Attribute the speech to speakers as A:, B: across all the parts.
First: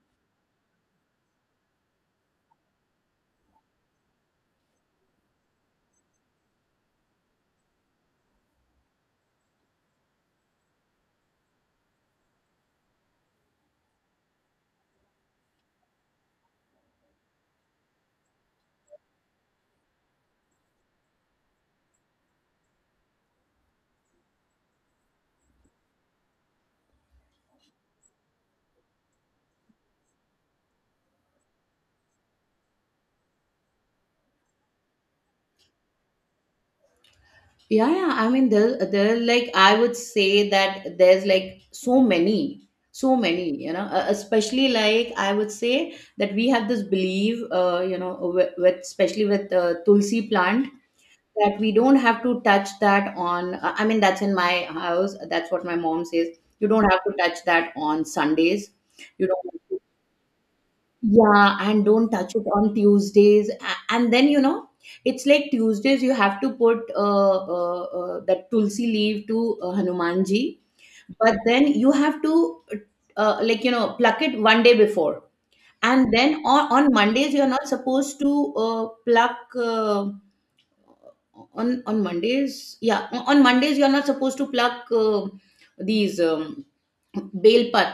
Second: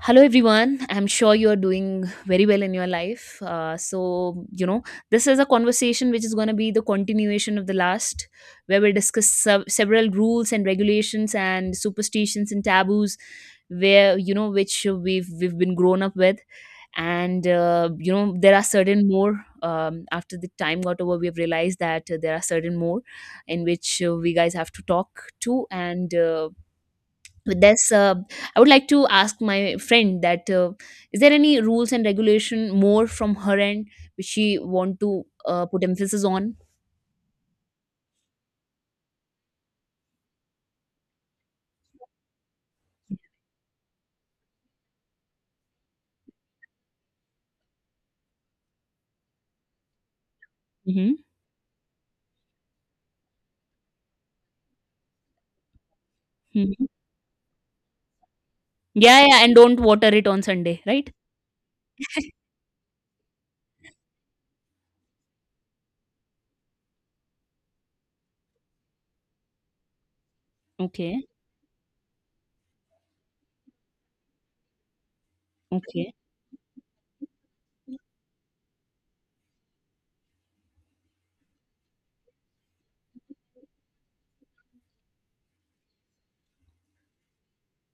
A: Hello, everyone. I'm sure you're doing very well in your life. This is a conversation which is going to be the continuation of the last, where we'll discuss several rules and regulations and superstitions and taboos where you know which we've been grown up with and there are certain more after the time got over we've realized that there are certain more in which we guys have to talk to and with this I would like to ask my friend that is there any rules and regulation more from her end which she want to put emphasis on.
B: Yeah, yeah. I mean, there, like I would say that there's like so many, so many. Especially like I would say that we have this belief, with especially with tulsi plant
A: Mm-hmm.
B: that we don't have to touch that on. I mean, that's in my house. That's what my mom says. You
A: Mm-hmm.
B: don't have to touch that on Sundays.
A: Yeah,
B: You
A: yeah,
B: don't
A: and
B: have to,
A: don't water it on Sunday, right?
B: yeah, and don't touch it on Tuesdays. And then, it's like Tuesdays you have to put that tulsi leaf to Hanumanji,
A: Okay.
B: but then you have to, uh, like, pluck it one day before. And
A: Okay.
B: then on Mondays, you're not supposed to pluck. On Mondays, yeah, on Mondays, you're not supposed to pluck these bale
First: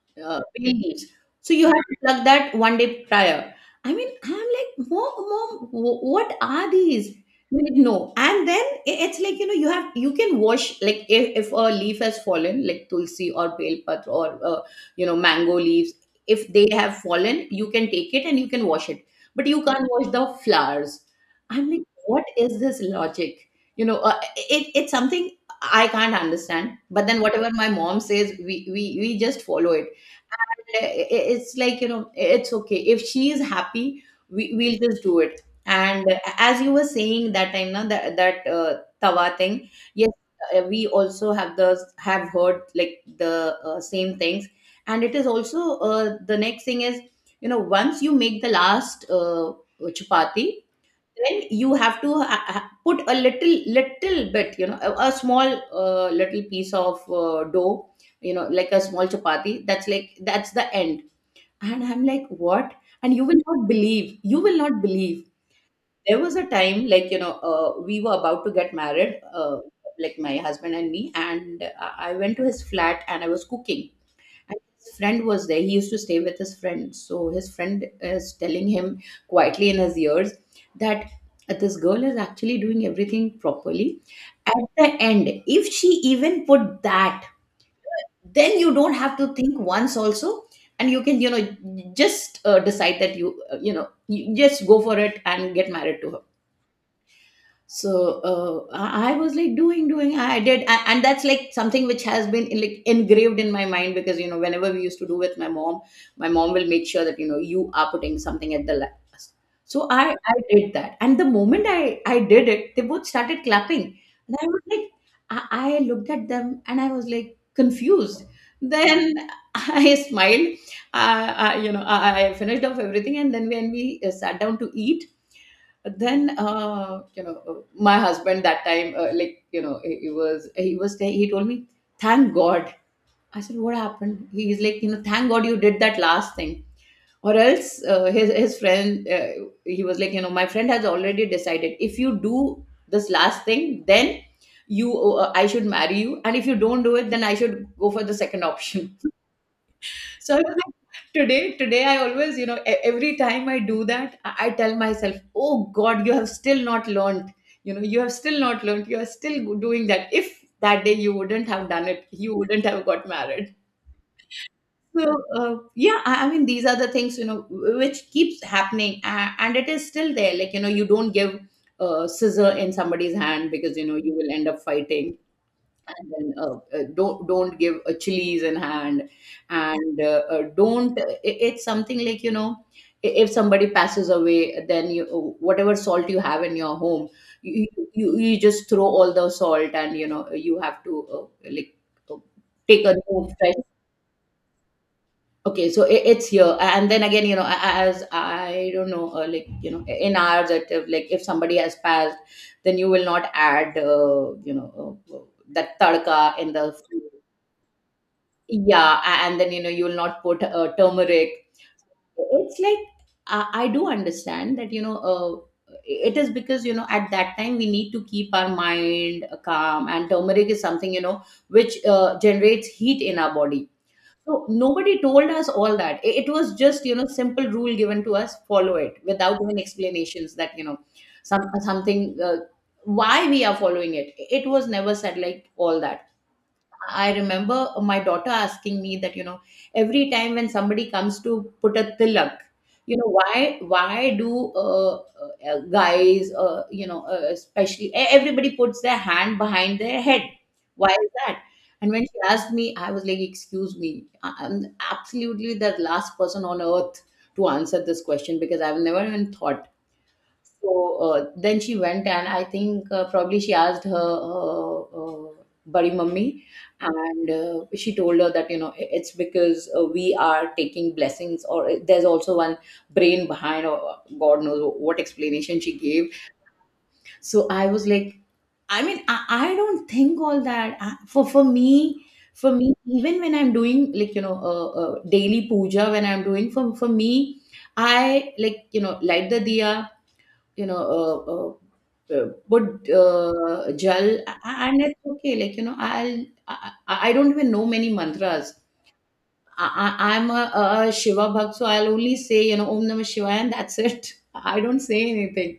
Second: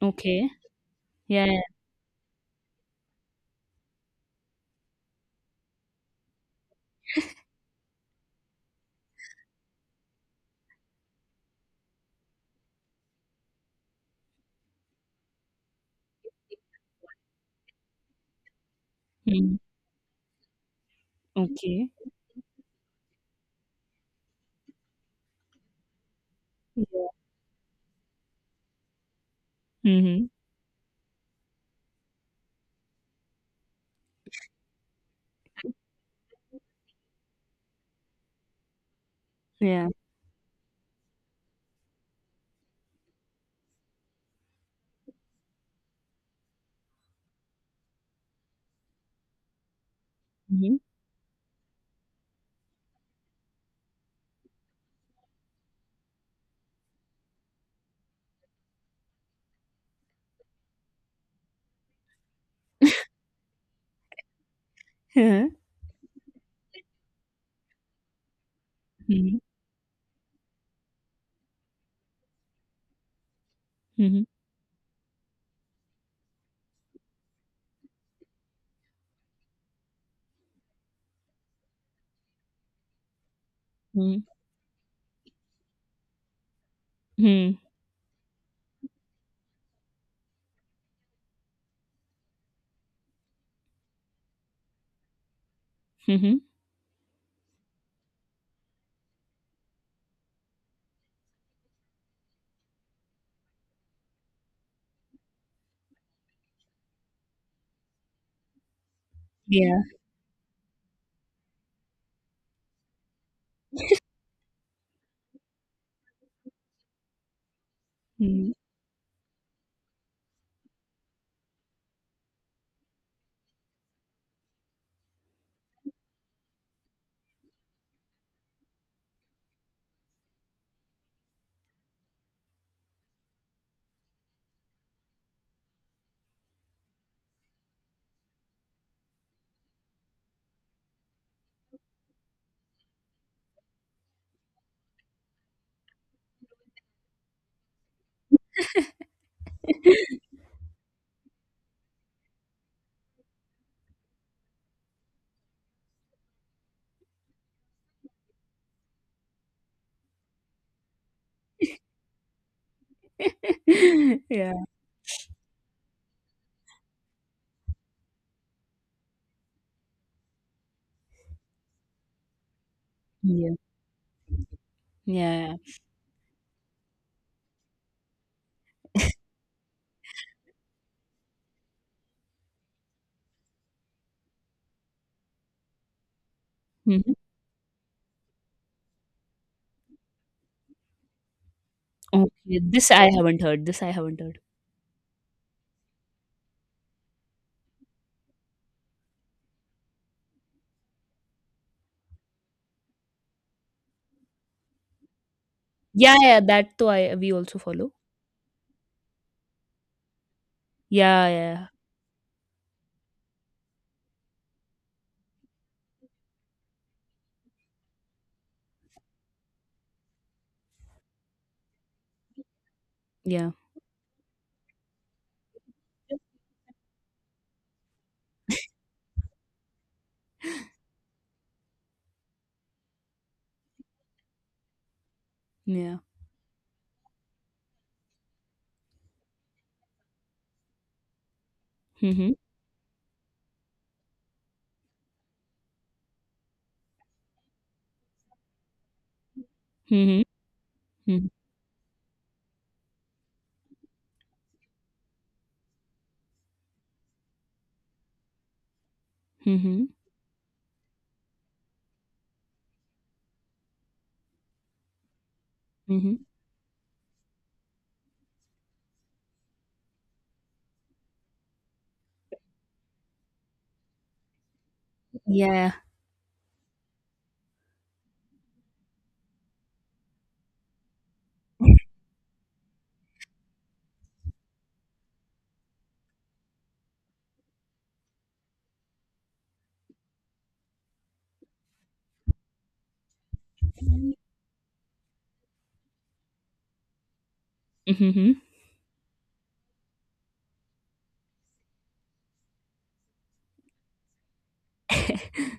A: Okay.
B: bay leaves.
A: Yeah,
B: So
A: yeah.
B: you have to pluck that one day prior. I mean, I'm like, mom, what are these? Like, no, and then it's like, you can wash, like if a leaf has fallen, like tulsi or belpatra or mango leaves, if they have fallen, you can take it and you can wash it, but
A: Mhm.
B: you can't wash the flowers. I'm like,
A: Okay.
B: what is this logic? It's something I can't understand. But
A: Yeah.
B: then whatever my mom says, we just follow it.
A: Mm-hmm.
B: And it's like, it's okay. If she is happy, we'll just do it. And as you were saying that time, now that tawa thing,
A: Yeah.
B: yes, we also have heard, like, the same things. And it is also, the next thing is, once you make the last chapati,
A: Mm-hmm.
B: then you have to put a little little bit, a small little piece of dough, like a small chapati, that's the end. And I'm like, what? And you will not believe, you will not believe,
A: Yeah.
B: there was a time, like, we were about to get married,
A: Mhm.
B: like, my husband and me, and I went to his flat and I was cooking,
A: Mhm.
B: and his friend was there. He used to stay with his friend. So his friend is telling him quietly in his ears that this girl is actually doing everything properly.
A: Mhm.
B: At the end, if she even put that,
A: Mhm.
B: then you don't have to think once also. And you can, you know, just decide that you just go for it and get married to her.
A: Mhm.
B: So I was like doing, and that's like something which has been, like, engraved in my mind, because whenever we used to do with my mom will make sure that you are putting something at the last.
A: Yeah.
B: So I did that, and the moment I did it, they both started clapping. And I looked at them, and I was like confused.
A: Mhm.
B: Then I smiled. I finished off everything, and then when we sat down to eat, then, my husband, that time, like, he was saying, he told me, thank God. I said, what happened? He's like, thank God you did that last thing. Or else, his friend, he was like, my friend has already decided, if you do this last thing, then you I should marry you, and if you don't do it, then I should go for the second option. So today I always, every time I do that, I tell myself, "Oh God, you have still not learned. You have still not learned. You are still doing that. If that day you wouldn't have done it, you wouldn't have got married."
A: Yeah.
B: So yeah, I mean, these are the things, which keeps happening. And it is still there. Like, you don't give a scissor in somebody's
A: Yeah.
B: hand
A: Yeah.
B: because you will end up fighting.
A: Yeah.
B: And then, don't give a chilies in hand. And, don't. It's something like, if somebody passes away, then you, whatever salt you have in your home,
A: Mhm.
B: you, you just throw all the salt. And you have to, like, uh,
A: Okay,
B: take
A: this
B: a
A: i
B: new
A: haven't
B: fresh.
A: heard this I haven't heard.
B: Okay, so it's here. And then again, as I don't know, like, in ours, that if, like, if somebody has passed, then you will not add that
A: Yeah,
B: tadka
A: yeah,
B: in the
A: that too
B: food.
A: I we also follow.
B: Yeah, and then, you will not put
A: Yeah,
B: turmeric.
A: yeah,
B: It's like, I do understand that, it is because, at that time, we need to keep our mind calm, and turmeric is something, which generates heat in our
A: yeah,
B: body. So nobody told us all that. It was just, simple rule given to us. Follow it without even explanations that, something, why we are following it. It was never said like all
A: yeah.
B: that. I remember my daughter asking me that, you know, every time when somebody comes to put a
A: Mhm,
B: tilak, why do, guys, especially, everybody puts their hand behind their head?
A: mhm,
B: Why is
A: mhm,
B: that? And when she asked me, I was like, excuse me, I'm absolutely the last person on earth to answer this question because I've never even thought.
A: mhm,
B: So then she went, and I think, probably she asked her, buddy
A: mhm.
B: mummy. And she told her that, it's because, we are taking blessings, or, there's also one brain behind, or, God knows what explanation
A: Yeah.
B: she gave. So I was like, I mean, I don't think all that. I, for me. For me, even when I'm doing, like, daily puja, when I'm doing for, me, I, like, light the diya, put gel, a- and it's okay. Like, you know, I'll, I don't even know many
A: Mhm.
B: mantras. I, I'm a Shiva Bhakt, so I'll only say, Om Namah Shivaya, and that's it. I don't say anything.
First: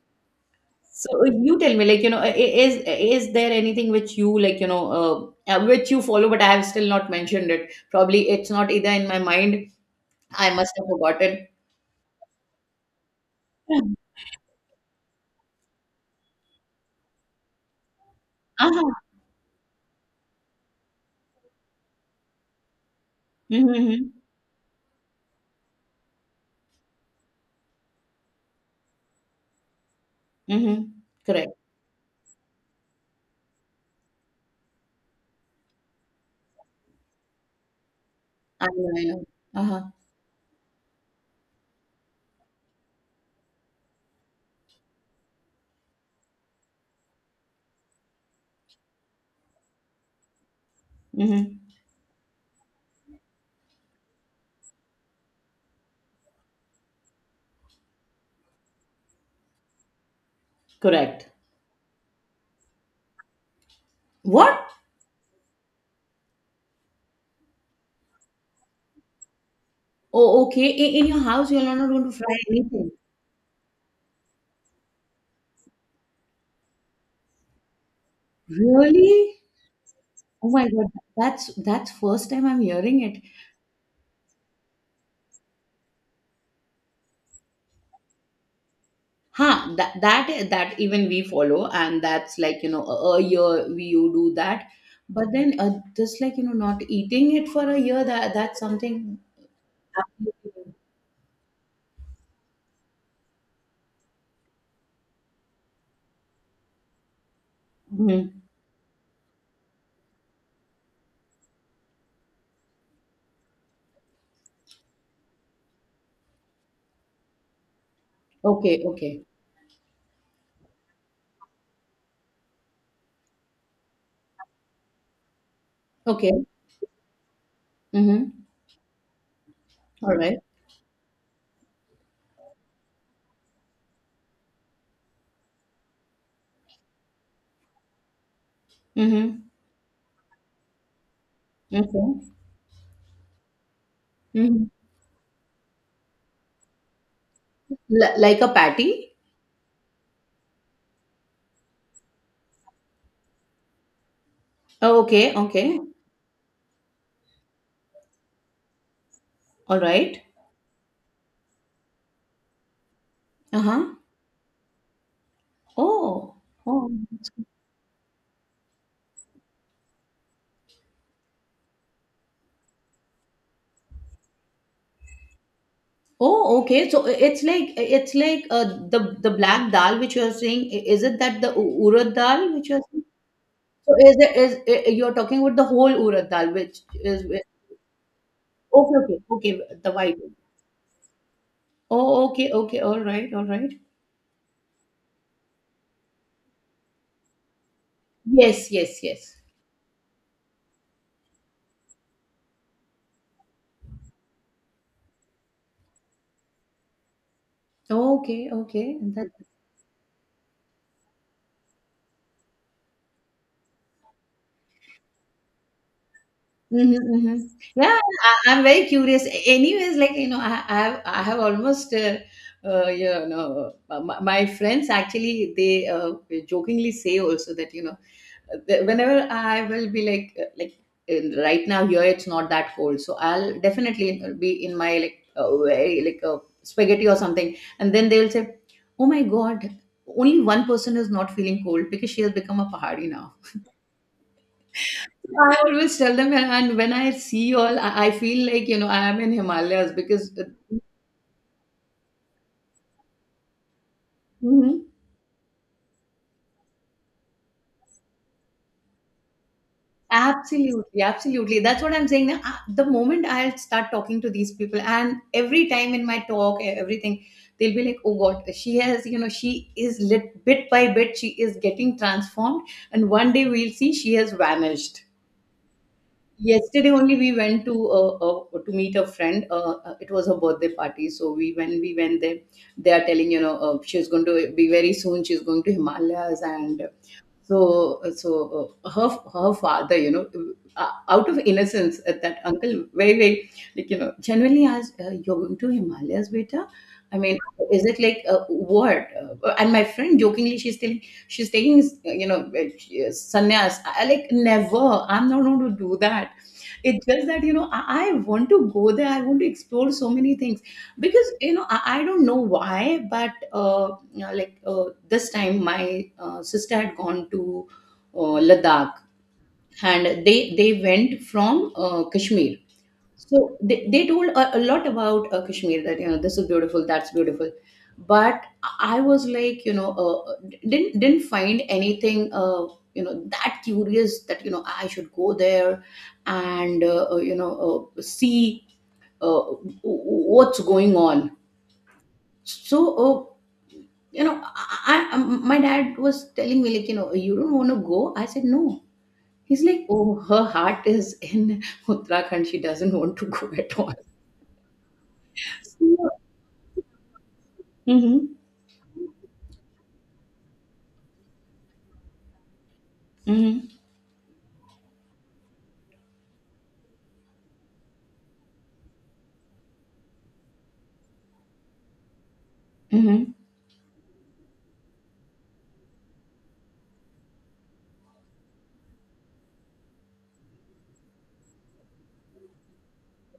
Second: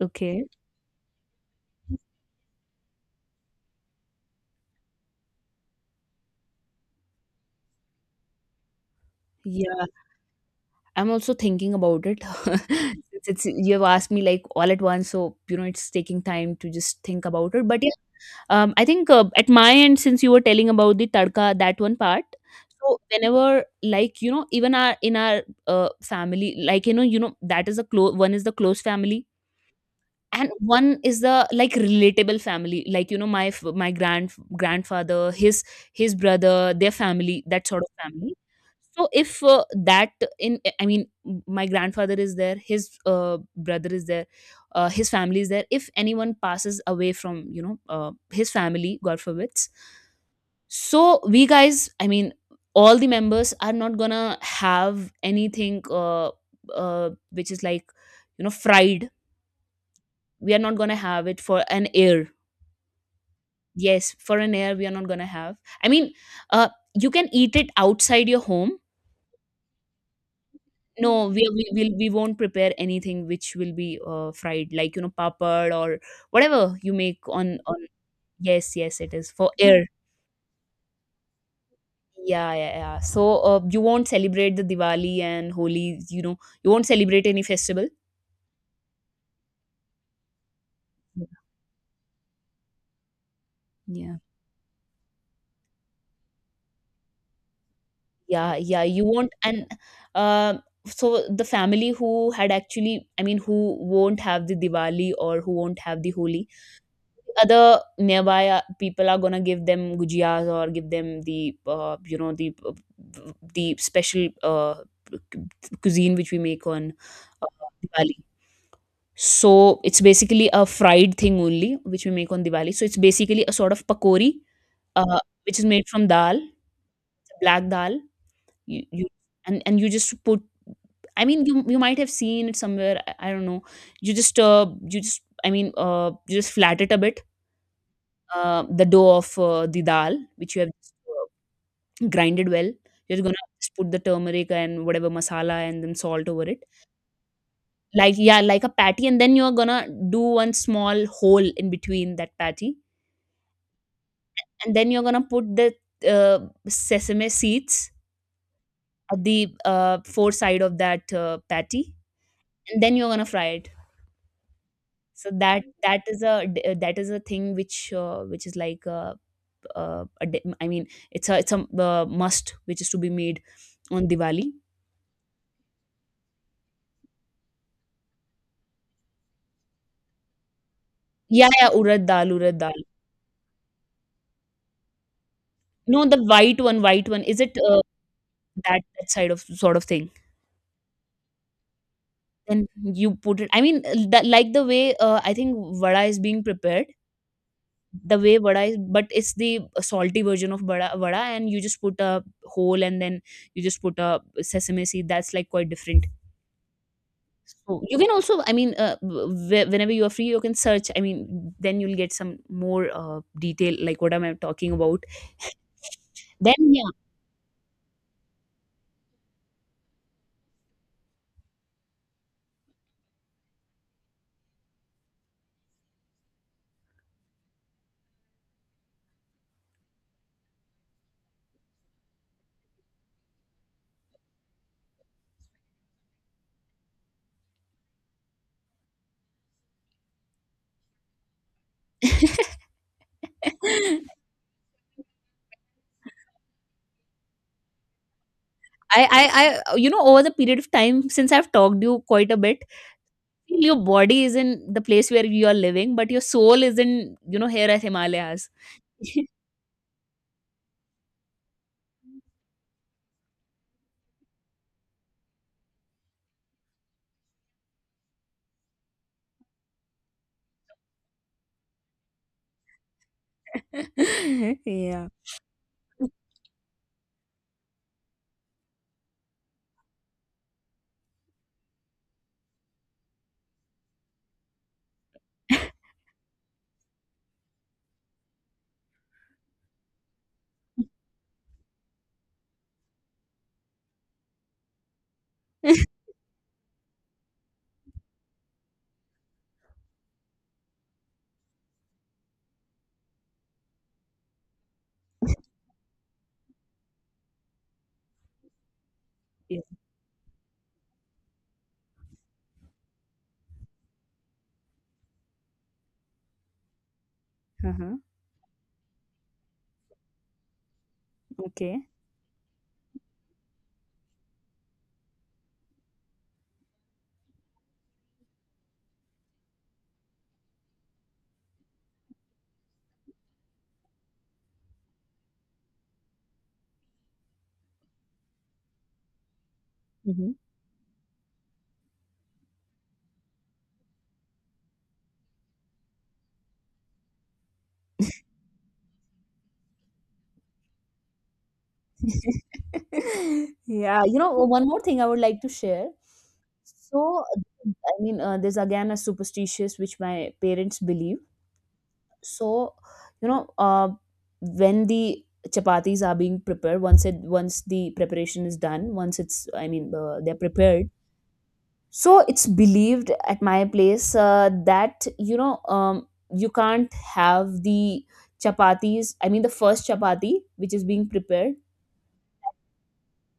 A: Okay.
B: So you tell me, like, is there anything which you, which you follow, but I have still not mentioned. It. Probably it's not either in my mind.
A: Yeah,
B: I must have
A: I'm also
B: forgotten.
A: thinking about it. Since it's, you have asked me like all at once, so you know it's taking time to just think about it. But yeah, I
B: Uh-huh.
A: think at my end, since you were telling about the tadka, that one part. So whenever,
B: Mm-hmm.
A: like you know, even our in our family, like you know that is a close one is the close family and
B: Mm-hmm. Mm-hmm.
A: one is the
B: Correct.
A: like relatable family, like you know, my grandfather, his brother, their family, that sort of family.
B: I know. I
A: So
B: know.
A: if
B: Uh-huh.
A: that in I mean m- my grandfather is there, his brother is there, his family is there, if anyone passes away from, you know, his family, god forbids, so we
B: Mm-hmm.
A: guys, I mean, all the members are not gonna have anything which is like, you know, fried. We are not going to have
B: Correct.
A: it for an air. Yes, for an
B: What?
A: air, we are not going to have, I mean uh you can eat it outside your home.
B: Oh, okay. In your
A: No, we
B: house, you're
A: we
B: not
A: will
B: going
A: we
B: to fry
A: won't prepare
B: anything.
A: anything which will be fried, like you know, papad or whatever you make on yes, yes, it is
B: Really?
A: for air.
B: Oh my God, that's first time
A: Yeah,
B: I'm
A: yeah, yeah,
B: hearing it.
A: so you won't celebrate the Diwali and Holi, you know, you won't celebrate any festival.
B: Huh? That even we follow, and that's like, a year we you
A: Yeah,
B: do that, but then, just like, not eating it for a year, that
A: yeah,
B: that's
A: yeah, you
B: something.
A: won't. And uh,
B: Absolutely.
A: so the family who had actually, I mean, who won't have the Diwali or who won't have the Holi, other
B: Mm-hmm.
A: nearby people are gonna give them gujiyas or give them the, the special cuisine which we make on uh, Diwali.
B: Okay. Okay.
A: So it's basically a fried thing only which we make on Diwali, so it's basically a sort of pakori uh, which is made from dal,
B: Okay.
A: black dal.
B: Mm-hmm.
A: You, you and and you just
B: All right.
A: put, I mean, you might have seen it somewhere. I don't know. You just you just, I mean, you just flat it a bit. The dough of
B: Mm-hmm.
A: the dal which you have just,
B: Okay.
A: grinded well. You're gonna just put the turmeric
B: Mm-hmm.
A: and whatever masala and then salt over it.
B: L-
A: Like
B: like
A: yeah,
B: a
A: like a patty,
B: patty.
A: and then you're gonna do one small hole in between that patty, and then
B: Oh,
A: you're gonna
B: okay.
A: put the
B: Okay.
A: uh, sesame seeds at the
B: All right.
A: four side of that patty, and then you're gonna fry
B: Uh
A: it.
B: huh.
A: So that that is
B: Oh, oh,
A: that is a
B: that's good.
A: thing which is like I mean it's a must which is to be made on Diwali.
B: Oh, okay. So it's like the black dal which you're saying. Is it that
A: Yeah,
B: the
A: yeah,
B: u-
A: urad
B: urad
A: dal,
B: dal
A: urad
B: which
A: dal.
B: you're saying? So is it is I- you're talking about the whole
A: No, the
B: urad dal
A: white
B: which
A: one, white one.
B: is
A: Is
B: with-
A: it that
B: okay,
A: that
B: okay,
A: side of
B: okay,
A: sort of
B: the
A: thing?
B: white one. Oh, okay,
A: Then
B: okay, all
A: you
B: right,
A: put
B: all
A: it. I
B: right.
A: mean, that, like the way I think vada is being prepared, the way vada
B: Yes,
A: is,
B: yes,
A: but it's
B: yes.
A: the salty version of vada, vada, and you just put a whole, and then you just put a sesame seed. That's like quite different. So you can also,
B: Okay,
A: I mean,
B: okay.
A: whenever you are free, you can search. I mean, then you'll get some more detail, like what am I talking about? Then, yeah.
B: Mhm, mhm. Yeah, I'm very curious. Anyways, like, I have almost, my friends actually, they jokingly say also that, that whenever I will be like, like, right now here, it's not that cold, so I'll definitely be in my, like, very like, spaghetti or something, and then they will say, "Oh my God, only one person is not feeling cold because she has become a pahari now." I always tell them, and when I see you all, I feel like,
A: I,
B: I am in
A: I, I, you
B: Himalayas
A: know, over the
B: because.
A: period of time since I've talked you quite a bit, your body is in
B: Mhm.
A: the place where you are living, but your soul is in, you know, here at Himalayas.
B: Absolutely, absolutely. That's what I'm saying. Now, the moment I'll start talking to these people, and every time in my talk, everything, they'll be like, oh God, she has, you know, she is lit bit by bit, she is getting transformed. And one day we'll see she has vanished.
A: Yeah.
B: Yesterday only we went to meet a friend. It was her birthday party, so we when we went there, they are telling, you know, she's going to be very soon. She's going to Himalayas, and her father, you know, out of innocence, that uncle very like, you know, genuinely asked, "You're going to Himalayas, beta?" I mean, is it like what? And my friend jokingly, she's telling, she's taking, you know, sannyas. I like never. I'm not going to do that. It's just that, you know, I want to go there. I want to
A: Yeah.
B: explore so many things because, you know, I don't know why, but you know, like this time my sister had gone to
A: Uh-huh.
B: Ladakh, and they went from
A: Okay.
B: Kashmir. So they told a lot about Kashmir, that, you know, this is beautiful, that's beautiful, but I was like, you know, didn't find anything, you know, that curious, that, you know, I should go there and you know, see
A: Mhm.
B: what's going on. So you know, my dad was telling me, like, you know, you don't want to go. I said no. He's like, oh, her heart is in Uttarakhand. She doesn't want to go at all.
A: Yeah, you know, one more thing I would like to share. So, I mean,
B: Mm-hmm.
A: there's again a superstitious which my parents believe. So you know,
B: Mm-hmm.
A: when the chapatis are being prepared, once the preparation is done, once it's, I mean, they're prepared, so it's believed
B: Mm-hmm.
A: at my place that you know, you can't have the chapatis, I mean, the first chapati which is being prepared,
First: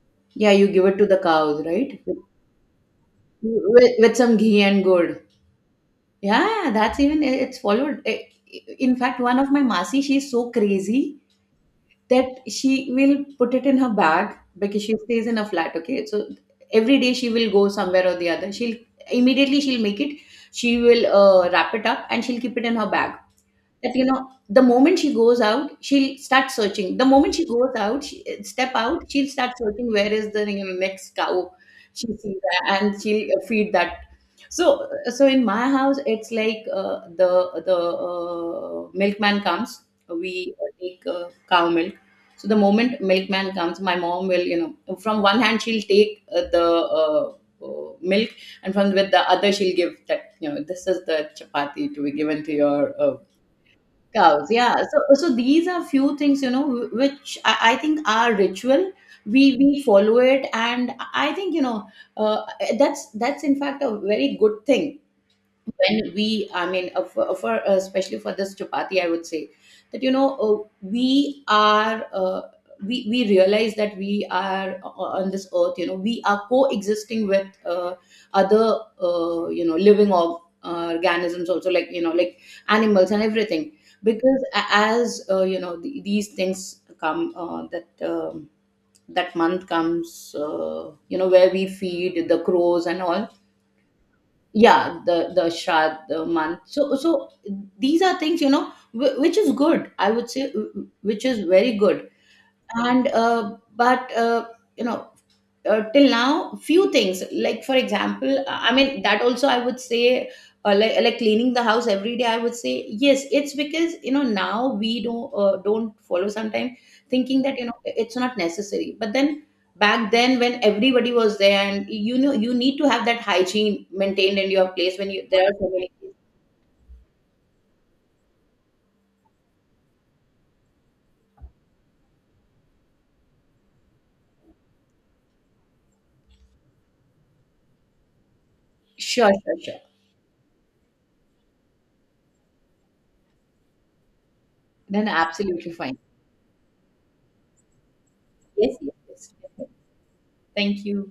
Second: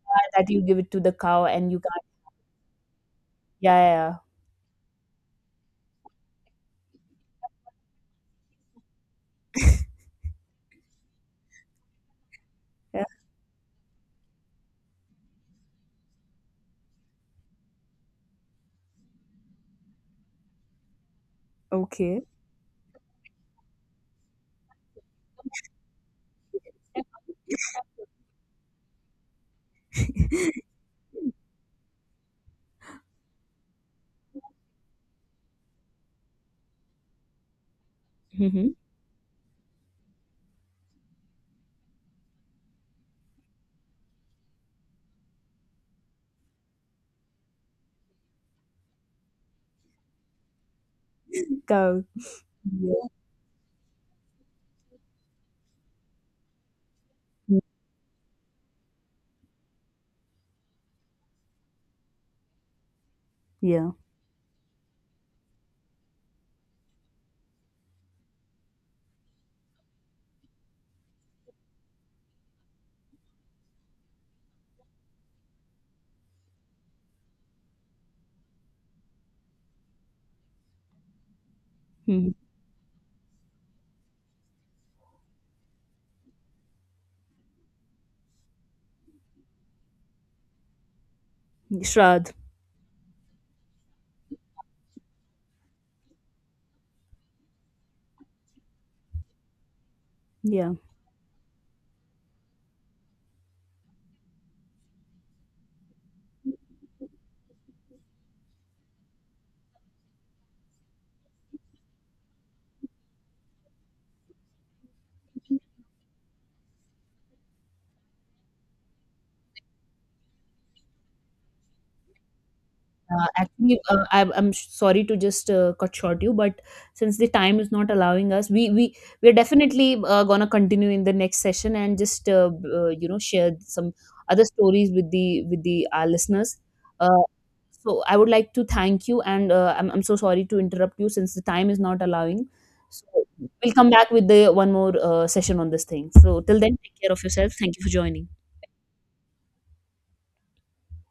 A: that
B: Yeah,
A: you
B: you
A: give
B: give
A: it
B: it
A: to
B: to
A: the
B: the
A: cow
B: cows,
A: and you
B: right?
A: can't. Yeah,
B: With,
A: yeah, yeah.
B: with some ghee and gourd. Yeah, that's even it's followed. I- In fact, one of my masi, she's so crazy that she
A: Yeah.
B: will put it in her bag because she stays in a flat. Okay, so every day she will go somewhere or the other. She'll Immediately she'll make it. She will wrap it up
A: Okay.
B: and she'll keep it in her bag. That, you know, the moment she goes out, she'll start searching, the moment she goes out, she, step out, she'll start searching, where is the, you know, next cow she sees, and she'll feed that. So so in my house it's like, the the
A: Mm-hmm.
B: uh, milkman comes, we take cow milk. So the moment milkman comes, my mom will, you know, from one hand she'll take the uh, milk, and from with the other she'll give that, you know, this is the chapati
A: Cow.
B: to be given to your
A: Yeah.
B: cows, yeah. So these are few things, you know, which I think are ritual, we follow it. And I think, you know, uh, that's in fact
A: Yeah.
B: a very good thing. When we, I mean, for especially for this chapati, I would say that, you know, we realize that we are on this earth. You know, we are coexisting with other, you know, living or, organisms also, like, you know,
A: Mm-hmm.
B: like animals and everything. Because as, you know, the, these things come, that that month comes, you know, where we feed
A: Shrad.
B: the crows and all, yeah, the shad, the month. So these are things, you know, which is good, I would say,
A: Yeah.
B: which is very good. And but you know, till now, few things like, for example, I mean, that also I would say, like cleaning the house every day, I would say yes, it's because, you know, now we don't follow sometimes, thinking that, you know, it's not necessary, but then back then when everybody was there, and you know, you need to have that
A: Actually,
B: hygiene
A: uh, I'm,
B: maintained in
A: I'm
B: your place
A: sorry
B: when
A: to
B: you there
A: just
B: are so many.
A: cut short you, but since the time is not allowing us, we're definitely gonna continue in the next session and just you know, share some other stories with the our listeners. Uh, so I would like to thank you, and uh,
B: Sure.
A: I'm I'm so sorry to interrupt you since the time is not allowing. So we'll come back with the one more
B: Then
A: session on
B: absolutely
A: this
B: fine.
A: thing. So till then, take care of yourself. Thank you for joining.
B: Yes, yes. Thank you.